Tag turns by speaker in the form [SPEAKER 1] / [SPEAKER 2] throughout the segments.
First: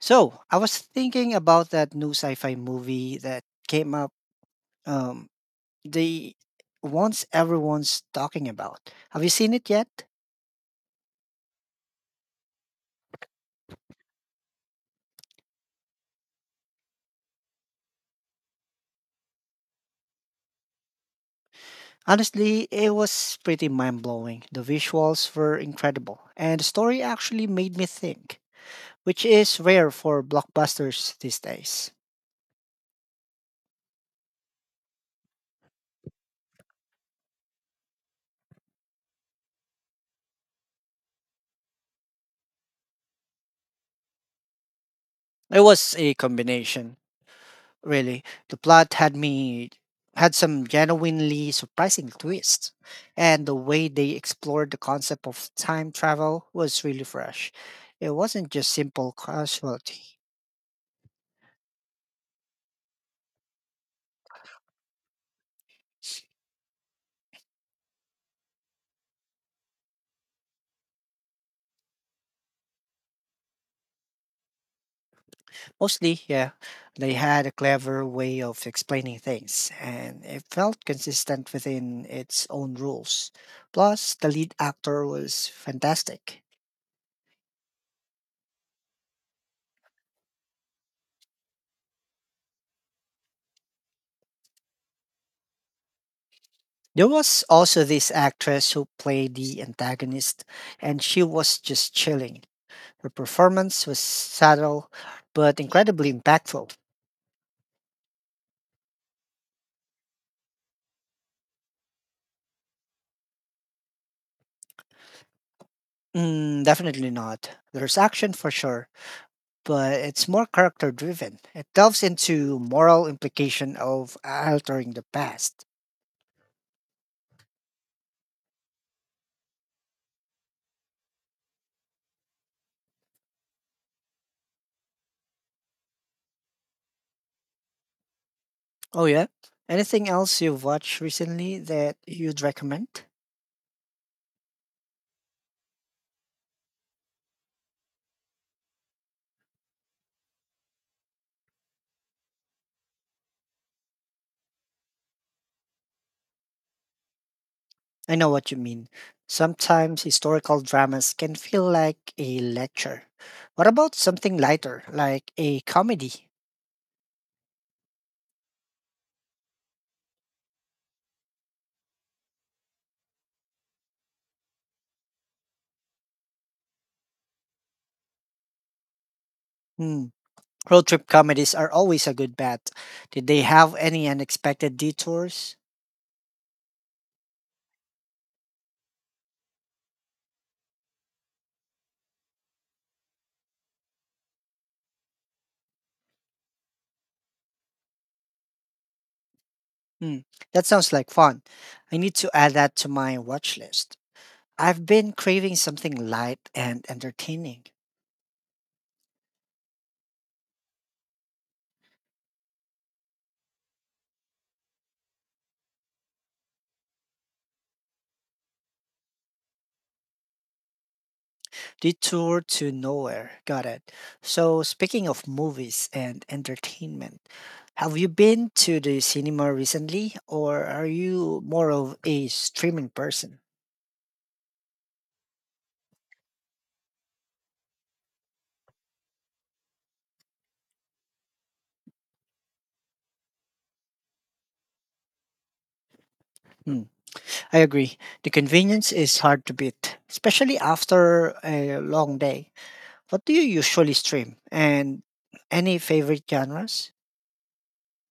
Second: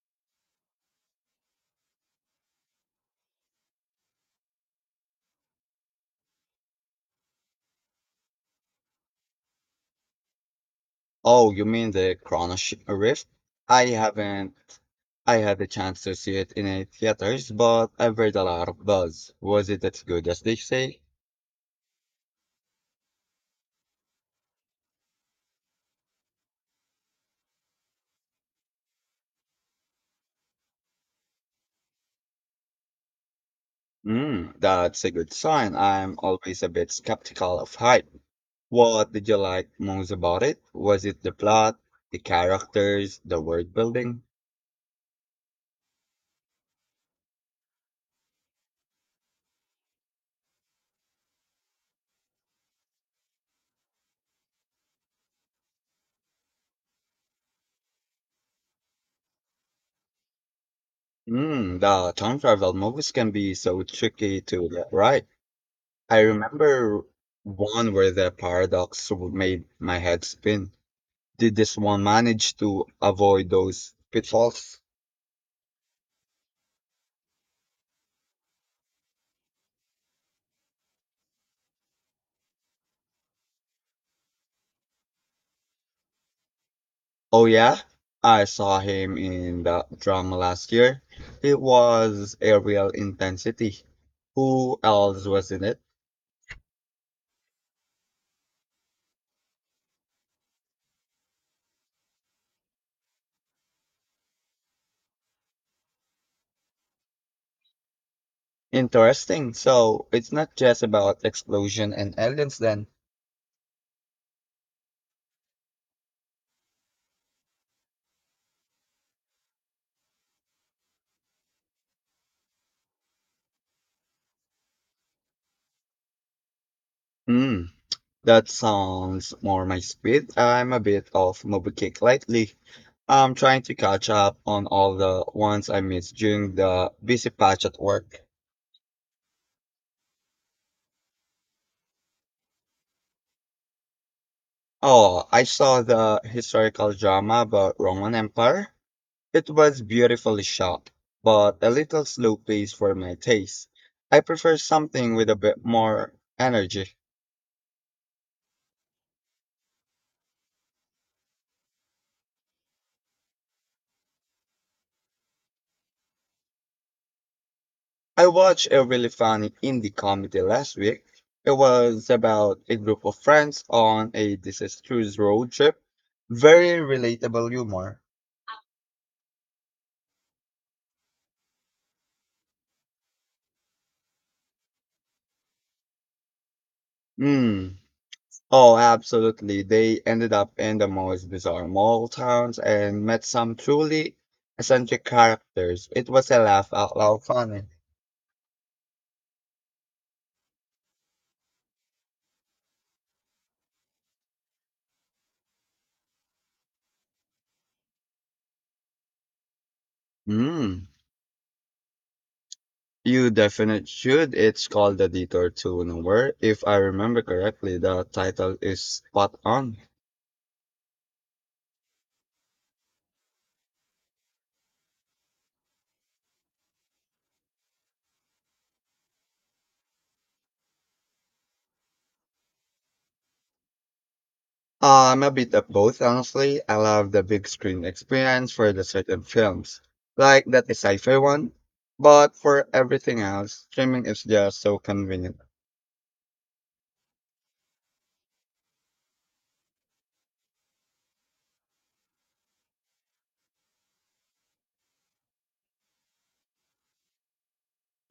[SPEAKER 1] So I was thinking about that new sci-fi movie that came up. Um, the ones everyone's talking about. Have you seen it yet?
[SPEAKER 2] Oh, you mean the Chrono Sh- Rift? I haven't. I had the chance to see it in a theaters, but I've read a lot of buzz. Was it as good as they say?
[SPEAKER 1] Honestly, it was pretty mind blowing. The visuals were incredible, and the story actually made me think, which is rare for blockbusters these days.
[SPEAKER 2] Mm, that's a good sign. I'm always a bit skeptical of hype. What did you like most about it? Was it the plot, the characters, the world building?
[SPEAKER 1] It was a combination, really. The plot had me had some genuinely surprising twists, and the way they explored the concept of time travel was really fresh. It wasn't just simple casualty.
[SPEAKER 2] Mm, the time travel movies can be so tricky to get right. I remember one where the paradox made my head spin. Did this one manage to avoid those pitfalls?
[SPEAKER 1] Mostly, yeah, they had a clever way of explaining things, and it felt consistent within its own rules. Plus, the lead actor was fantastic.
[SPEAKER 2] Oh yeah, I saw him in the drama last year. It was a real intensity. Who else was in it?
[SPEAKER 1] There was also this actress who played the antagonist, and she was just chilling. Her performance was subtle, but incredibly impactful.
[SPEAKER 2] Interesting. So it's not just about explosion and aliens then.
[SPEAKER 1] Mm, definitely not. There's action for sure, but it's more character driven. It delves into moral implication of altering the past.
[SPEAKER 2] Hmm, that sounds more my speed. I'm a bit off movie kick lately. I'm trying to catch up on all the ones I missed during the busy patch at work.
[SPEAKER 1] Oh yeah. Anything else you've watched recently that you'd recommend?
[SPEAKER 2] Oh, I saw the historical drama about Roman Empire. It was beautifully shot, but a little slow paced for my taste. I prefer something with a bit more energy.
[SPEAKER 1] I know what you mean. Sometimes historical dramas can feel like a lecture. What about something lighter, like a comedy?
[SPEAKER 2] I watched a really funny indie comedy last week. It was about a group of friends on a disastrous road trip. Very relatable humor.
[SPEAKER 1] Hmm. Road trip comedies are always a good bet. Did they have any unexpected detours?
[SPEAKER 2] Hmm. Oh, absolutely. They ended up in the most bizarre mall towns and met some truly eccentric characters. It was a laugh out loud funny.
[SPEAKER 1] Hmm. That sounds like fun. I need to add that to my watch list. I've been craving something light and entertaining.
[SPEAKER 2] Mm. You definitely should. It's called The Detour to Nowhere. If I remember correctly, the title is spot on.
[SPEAKER 1] Detour to Nowhere. Got it. So, speaking of movies and entertainment, have you been to the cinema recently, or are you more of a streaming person?
[SPEAKER 2] I'm a bit of both, honestly. I love the big screen experience for the certain films, like that sci-fi one. But for everything else, streaming is just so convenient.
[SPEAKER 1] Hmm, I agree. The convenience is hard to beat, especially after a long day. What do you usually stream? And any favorite genres?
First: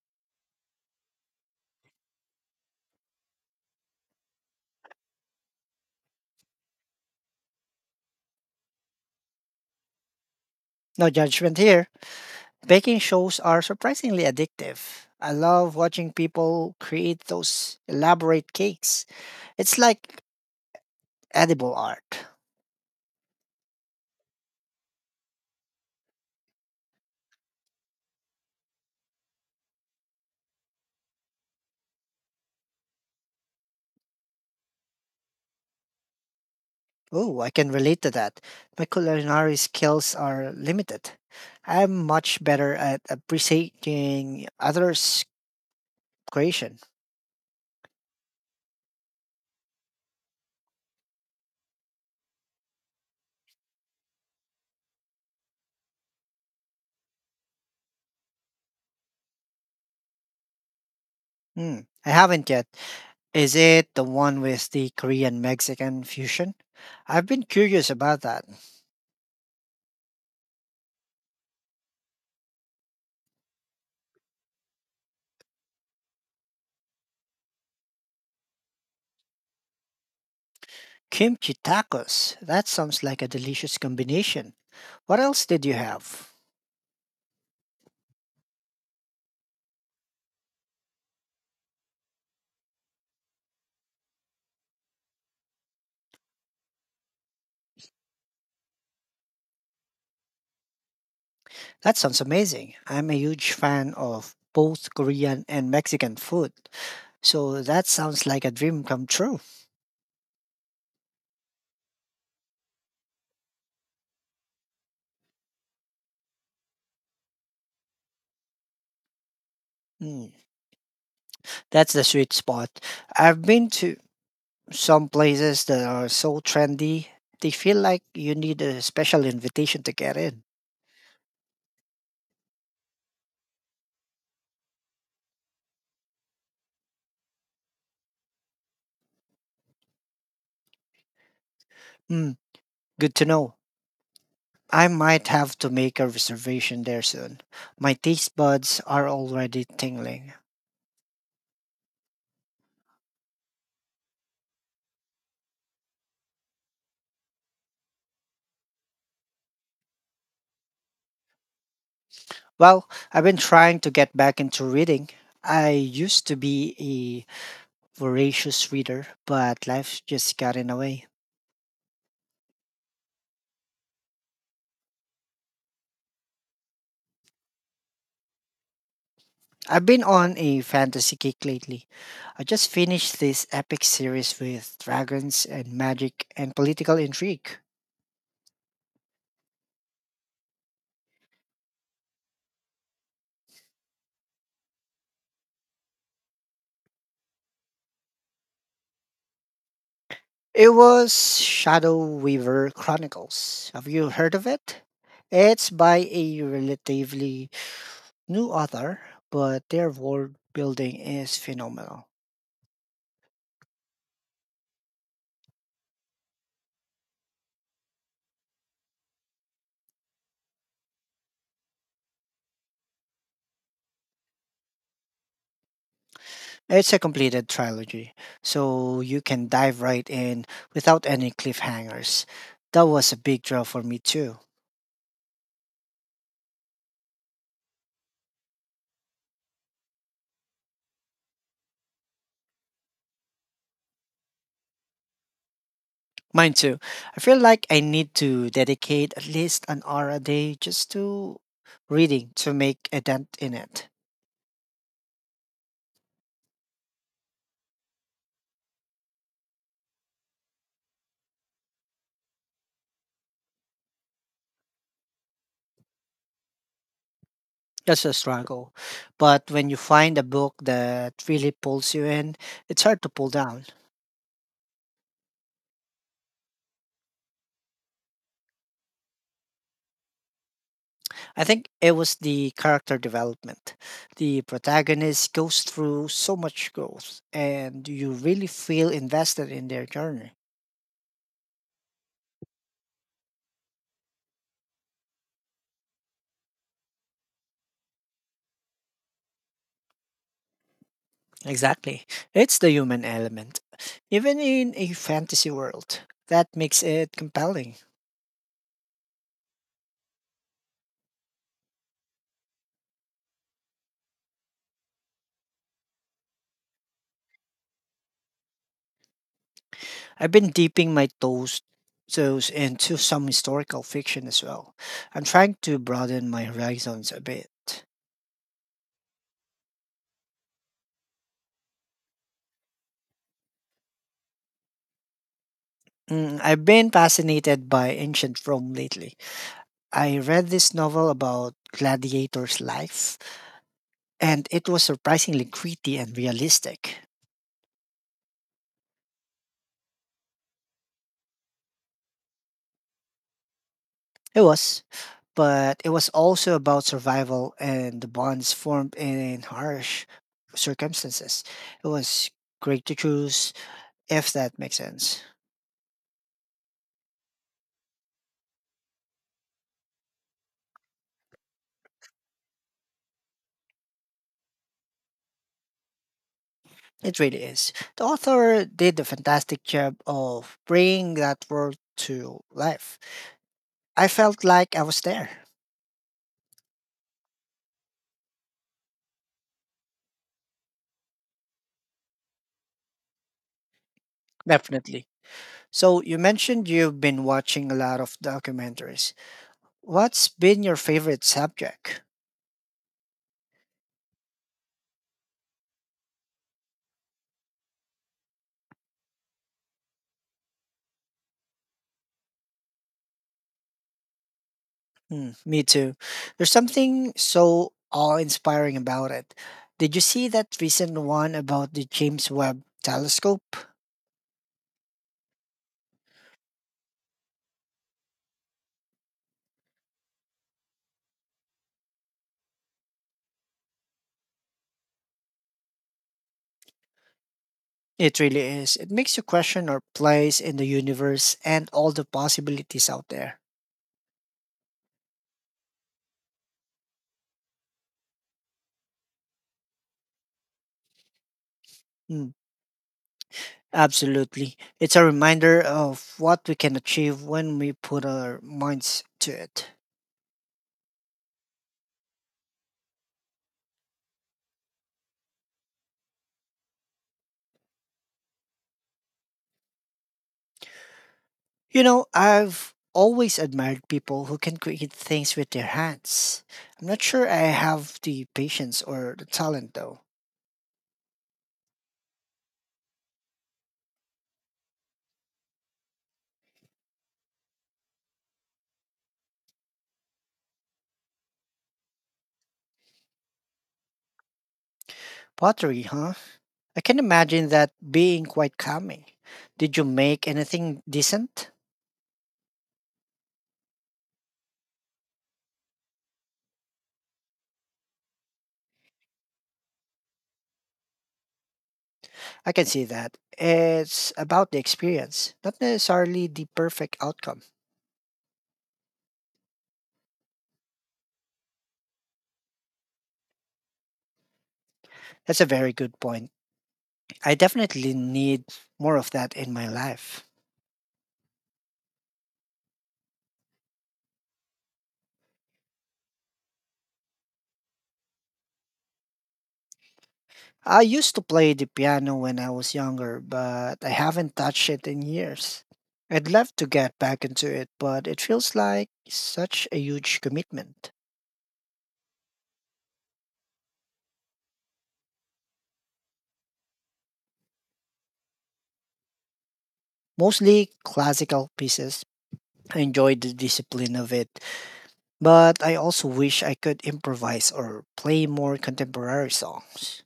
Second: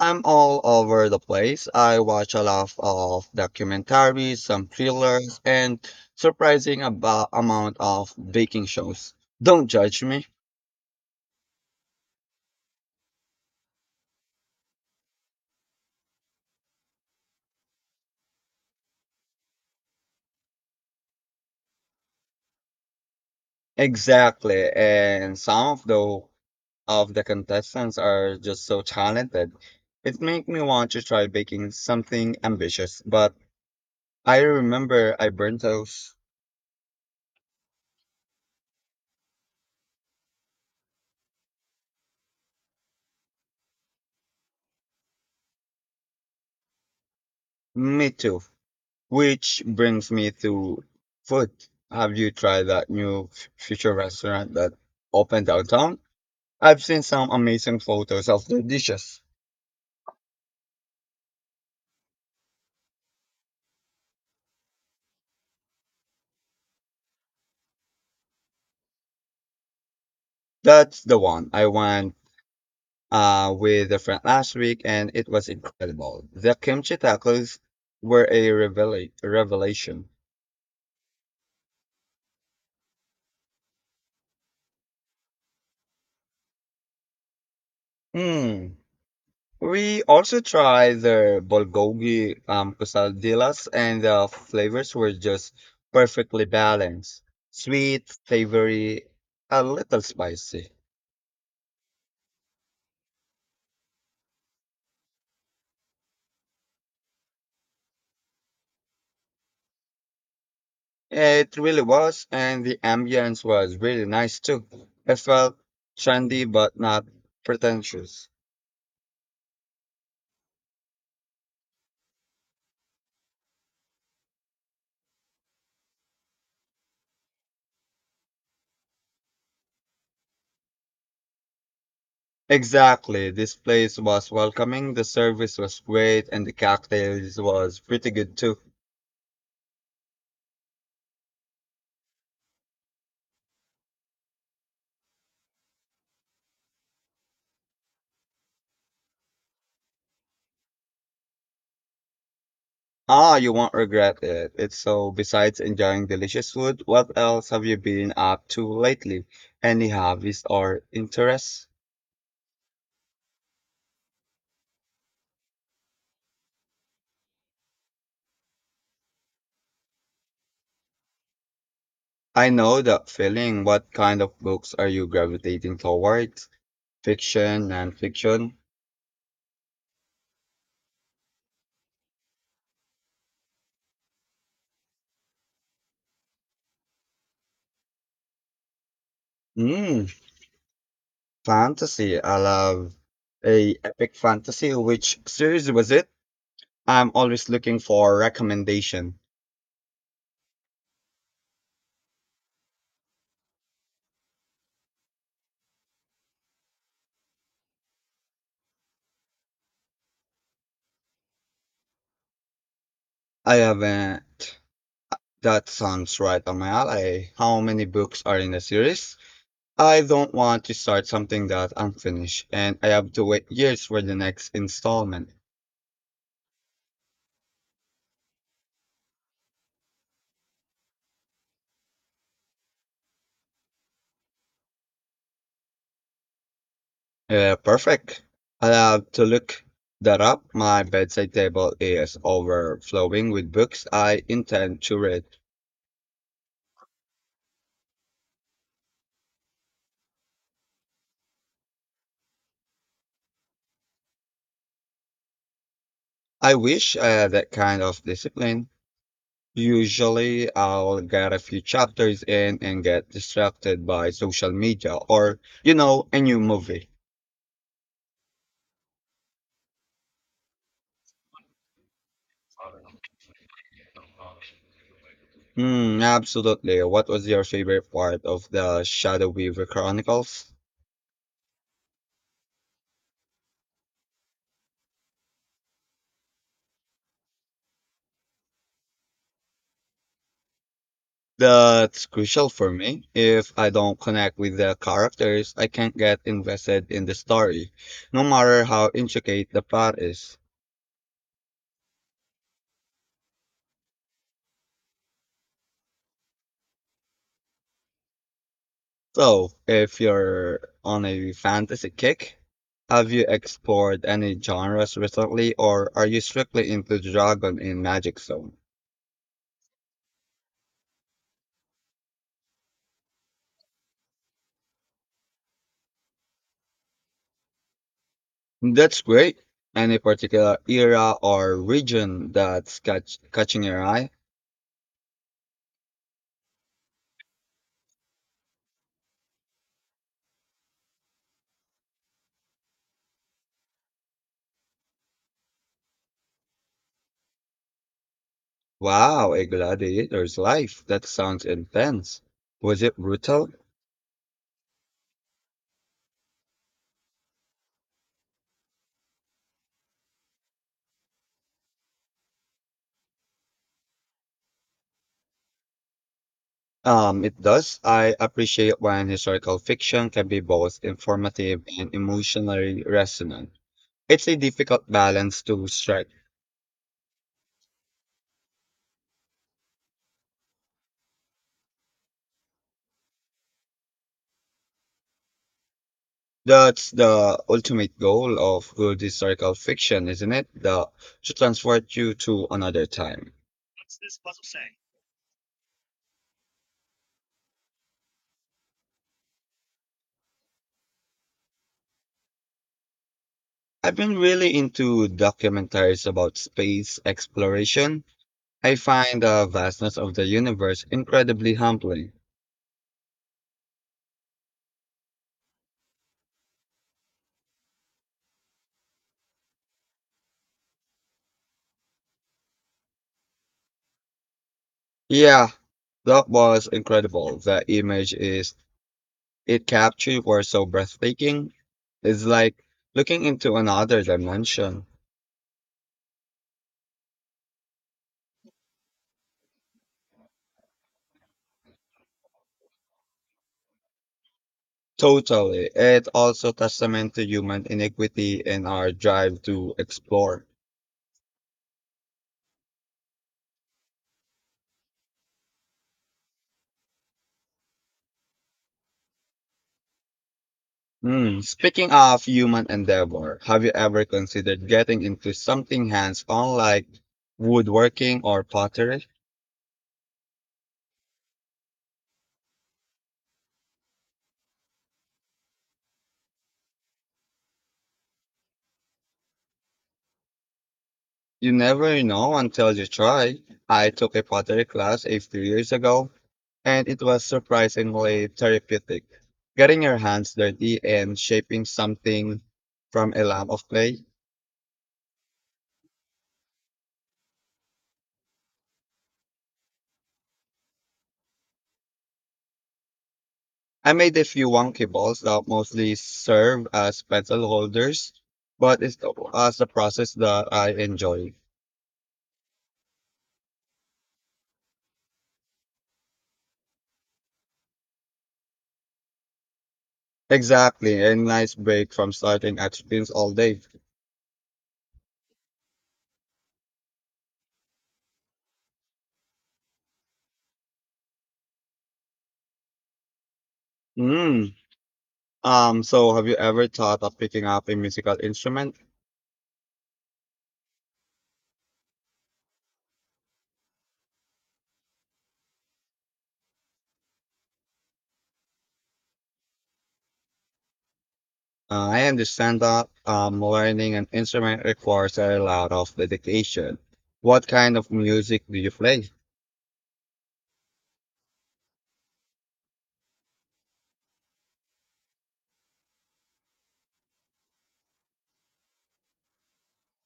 [SPEAKER 2] I'm all over the place. I watch a lot of documentaries, some thrillers, and surprising about amount of baking shows. Don't judge me.
[SPEAKER 1] No judgment here. Baking shows are surprisingly addictive. I love watching people create those elaborate cakes. It's like edible art.
[SPEAKER 2] Exactly. And some of the contestants are just so talented. It made me want to try baking something ambitious, but I remember I burnt those.
[SPEAKER 1] Oh, I can relate to that. My culinary skills are limited. I'm much better at appreciating others' creation.
[SPEAKER 2] Me too. Which brings me to food. Have you tried that new future restaurant that opened downtown? I've seen some amazing photos of their dishes.
[SPEAKER 1] Hmm, I haven't yet. Is it the one with the Korean Mexican fusion? I've been curious about that.
[SPEAKER 2] That's the one I went with a friend last week, and it was incredible. The kimchi tacos were a revelation.
[SPEAKER 1] Kimchi tacos. That sounds like a delicious combination. What else did you have?
[SPEAKER 2] Mm. We also tried their bulgogi quesadillas, and the flavors were just perfectly balanced. Sweet, savory, a little spicy.
[SPEAKER 1] That sounds amazing. I'm a huge fan of both Korean and Mexican food. So that sounds like a dream come true.
[SPEAKER 2] It really was, and the ambience was really nice too. It felt trendy but not pretentious.
[SPEAKER 1] Mm, that's the sweet spot. I've been to some places that are so trendy, they feel like you need a special invitation to get in.
[SPEAKER 2] Exactly, this place was welcoming, the service was great, and the cocktails was pretty good too.
[SPEAKER 1] Mm, good to know. I might have to make a reservation there soon. My taste buds are already tingling.
[SPEAKER 2] Ah, you won't regret it. It's so, besides enjoying delicious food, what else have you been up to lately? Any hobbies or interests?
[SPEAKER 1] Well, I've been trying to get back into reading. I used to be voracious reader, but life just got in the way.
[SPEAKER 2] I know that feeling. What kind of books are you gravitating towards? Fiction, non-fiction?
[SPEAKER 1] I've been on a fantasy kick lately. I just finished this epic series with dragons and magic and political intrigue.
[SPEAKER 2] Hmm, fantasy. I love a epic fantasy. Which series was it? I'm always looking for recommendation.
[SPEAKER 1] It was Shadow Weaver Chronicles. Have you heard of it? It's by a relatively new author, but their world building is phenomenal.
[SPEAKER 2] I haven't. That sounds right on my alley. How many books are in the series? I don't want to start something that I'm finished and I have to wait years for the next installment.
[SPEAKER 1] It's a completed trilogy, so you can dive right in without any cliffhangers. That was a big draw for me too.
[SPEAKER 2] Perfect. I'll have to look that up. My bedside table is overflowing with books I intend to read.
[SPEAKER 1] Mine too. I feel like I need to dedicate at least an hour a day just to reading to make a dent in it.
[SPEAKER 2] I wish I had that kind of discipline. Usually, I'll get a few chapters in and get distracted by social media or, you know, a new movie.
[SPEAKER 1] That's a struggle. But when you find a book that really pulls you in, it's hard to pull down.
[SPEAKER 2] Mm, absolutely. What was your favorite part of the Shadow Weaver Chronicles?
[SPEAKER 1] I think it was the character development. The protagonist goes through so much growth, and you really feel invested in their journey.
[SPEAKER 2] That's crucial for me. If I don't connect with the characters, I can't get invested in the story, no matter how intricate the plot is.
[SPEAKER 1] Exactly. It's the human element. Even in a fantasy world, that makes it compelling.
[SPEAKER 2] So, if you're on a fantasy kick, have you explored any genres recently, or are you strictly into Dragon in Magic Zone?
[SPEAKER 1] I've been dipping my toes into some historical fiction as well. I'm trying to broaden my horizons a bit.
[SPEAKER 2] That's great. Any particular era or region that's catching your eye?
[SPEAKER 1] Mm, I've been fascinated by ancient Rome lately. I read this novel about gladiators' life, and it was surprisingly gritty and realistic.
[SPEAKER 2] Wow, a gladiator's life. That sounds intense. Was it brutal?
[SPEAKER 1] It was, but it was also about survival and the bonds formed in harsh circumstances. It was great to choose, if that makes sense.
[SPEAKER 2] It does. I appreciate when historical fiction can be both informative and emotionally resonant. It's a difficult balance to strike.
[SPEAKER 1] It really is. The author did a fantastic job of bringing that world to life. I felt like I was there.
[SPEAKER 2] That's the ultimate goal of good historical fiction, isn't it? The to transport you to another time.
[SPEAKER 1] Definitely. So, you mentioned you've been watching a lot of documentaries. What's been your favorite subject?
[SPEAKER 2] I've been really into documentaries about space exploration. I find the vastness of the universe incredibly humbling.
[SPEAKER 1] Mm, me too. There's something so awe-inspiring about it. Did you see that recent one about the James Webb Telescope?
[SPEAKER 2] Yeah, that was incredible. The image is it captured were so breathtaking. It's like looking into another dimension.
[SPEAKER 1] It really is. It makes you question our place in the universe and all the possibilities out there.
[SPEAKER 2] Totally. It also testament to human iniquity and our drive to explore.
[SPEAKER 1] Mm, absolutely. It's a reminder of what we can achieve when we put our minds to it.
[SPEAKER 2] Hmm. Speaking of human endeavor, have you ever considered getting into something hands-on like woodworking or pottery?
[SPEAKER 1] You know, I've always admired people who can create things with their hands. I'm not sure I have the patience or the talent though.
[SPEAKER 2] You never know until you try. I took a pottery class a few years ago, and it was surprisingly therapeutic. Getting your hands dirty and shaping something from a lump of clay.
[SPEAKER 1] Pottery, huh? I can imagine that being quite calming. Did you make anything decent?
[SPEAKER 2] I made a few wonky balls that mostly serve as pencil holders, but it's as the process that I enjoy.
[SPEAKER 1] I can see that. It's about the experience, not necessarily the perfect outcome.
[SPEAKER 2] Exactly, a nice break from starting at screens all day.
[SPEAKER 1] That's a very good point. I definitely need more of that in my life.
[SPEAKER 2] Mm. So, have you ever thought of picking up a musical instrument?
[SPEAKER 1] I used to play the piano when I was younger, but I haven't touched it in years. I'd love to get back into it, but it feels like such a huge commitment.
[SPEAKER 2] I understand that learning an instrument requires a lot of dedication. What kind of music do you play?
[SPEAKER 1] Mostly classical pieces, I enjoyed the discipline of it, but I also wish I could improvise or play more contemporary songs.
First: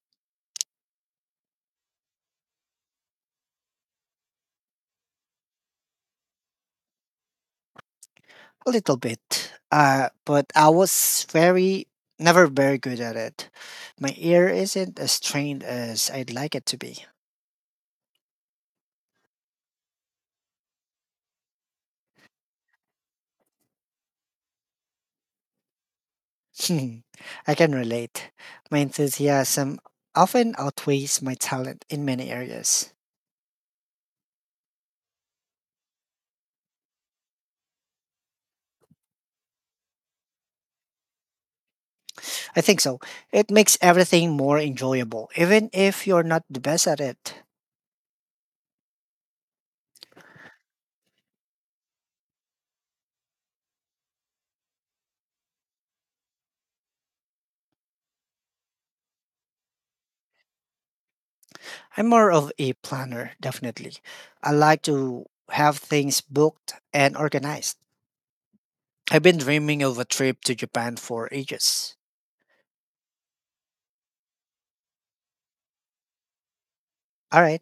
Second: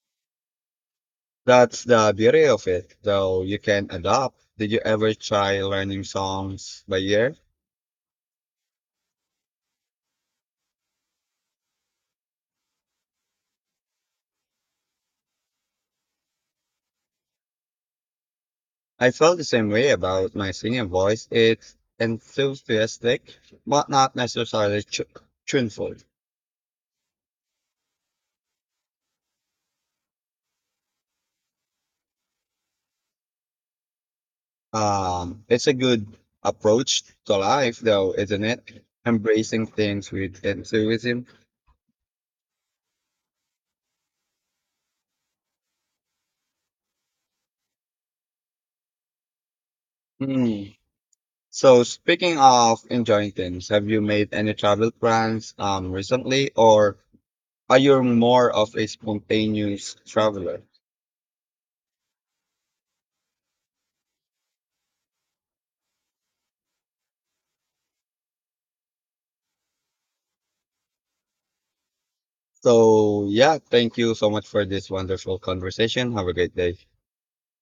[SPEAKER 2] That's the beauty of it, though you can adapt. Did you ever try learning songs by ear?
[SPEAKER 1] A little bit. But I was never very good at it. My ear isn't as trained as I'd like it to be.
[SPEAKER 2] I felt the same way about my singing voice. It's enthusiastic, but not necessarily tuneful.
[SPEAKER 1] Hmm, I can relate. My enthusiasm often outweighs my talent in many areas.
[SPEAKER 2] It's a good approach to life, though, isn't it? Embracing things with enthusiasm.
[SPEAKER 1] I think so. It makes everything more enjoyable, even if you're not the best at it.
[SPEAKER 2] Hmm. So speaking of enjoying things, have you made any travel plans recently or are you more of a spontaneous traveler?
[SPEAKER 1] I'm more of a planner, definitely. I like to have things booked and organized. I've been dreaming of a trip to Japan for ages.
[SPEAKER 2] So yeah, thank you so much for this wonderful conversation. Have a great day.
[SPEAKER 1] All right.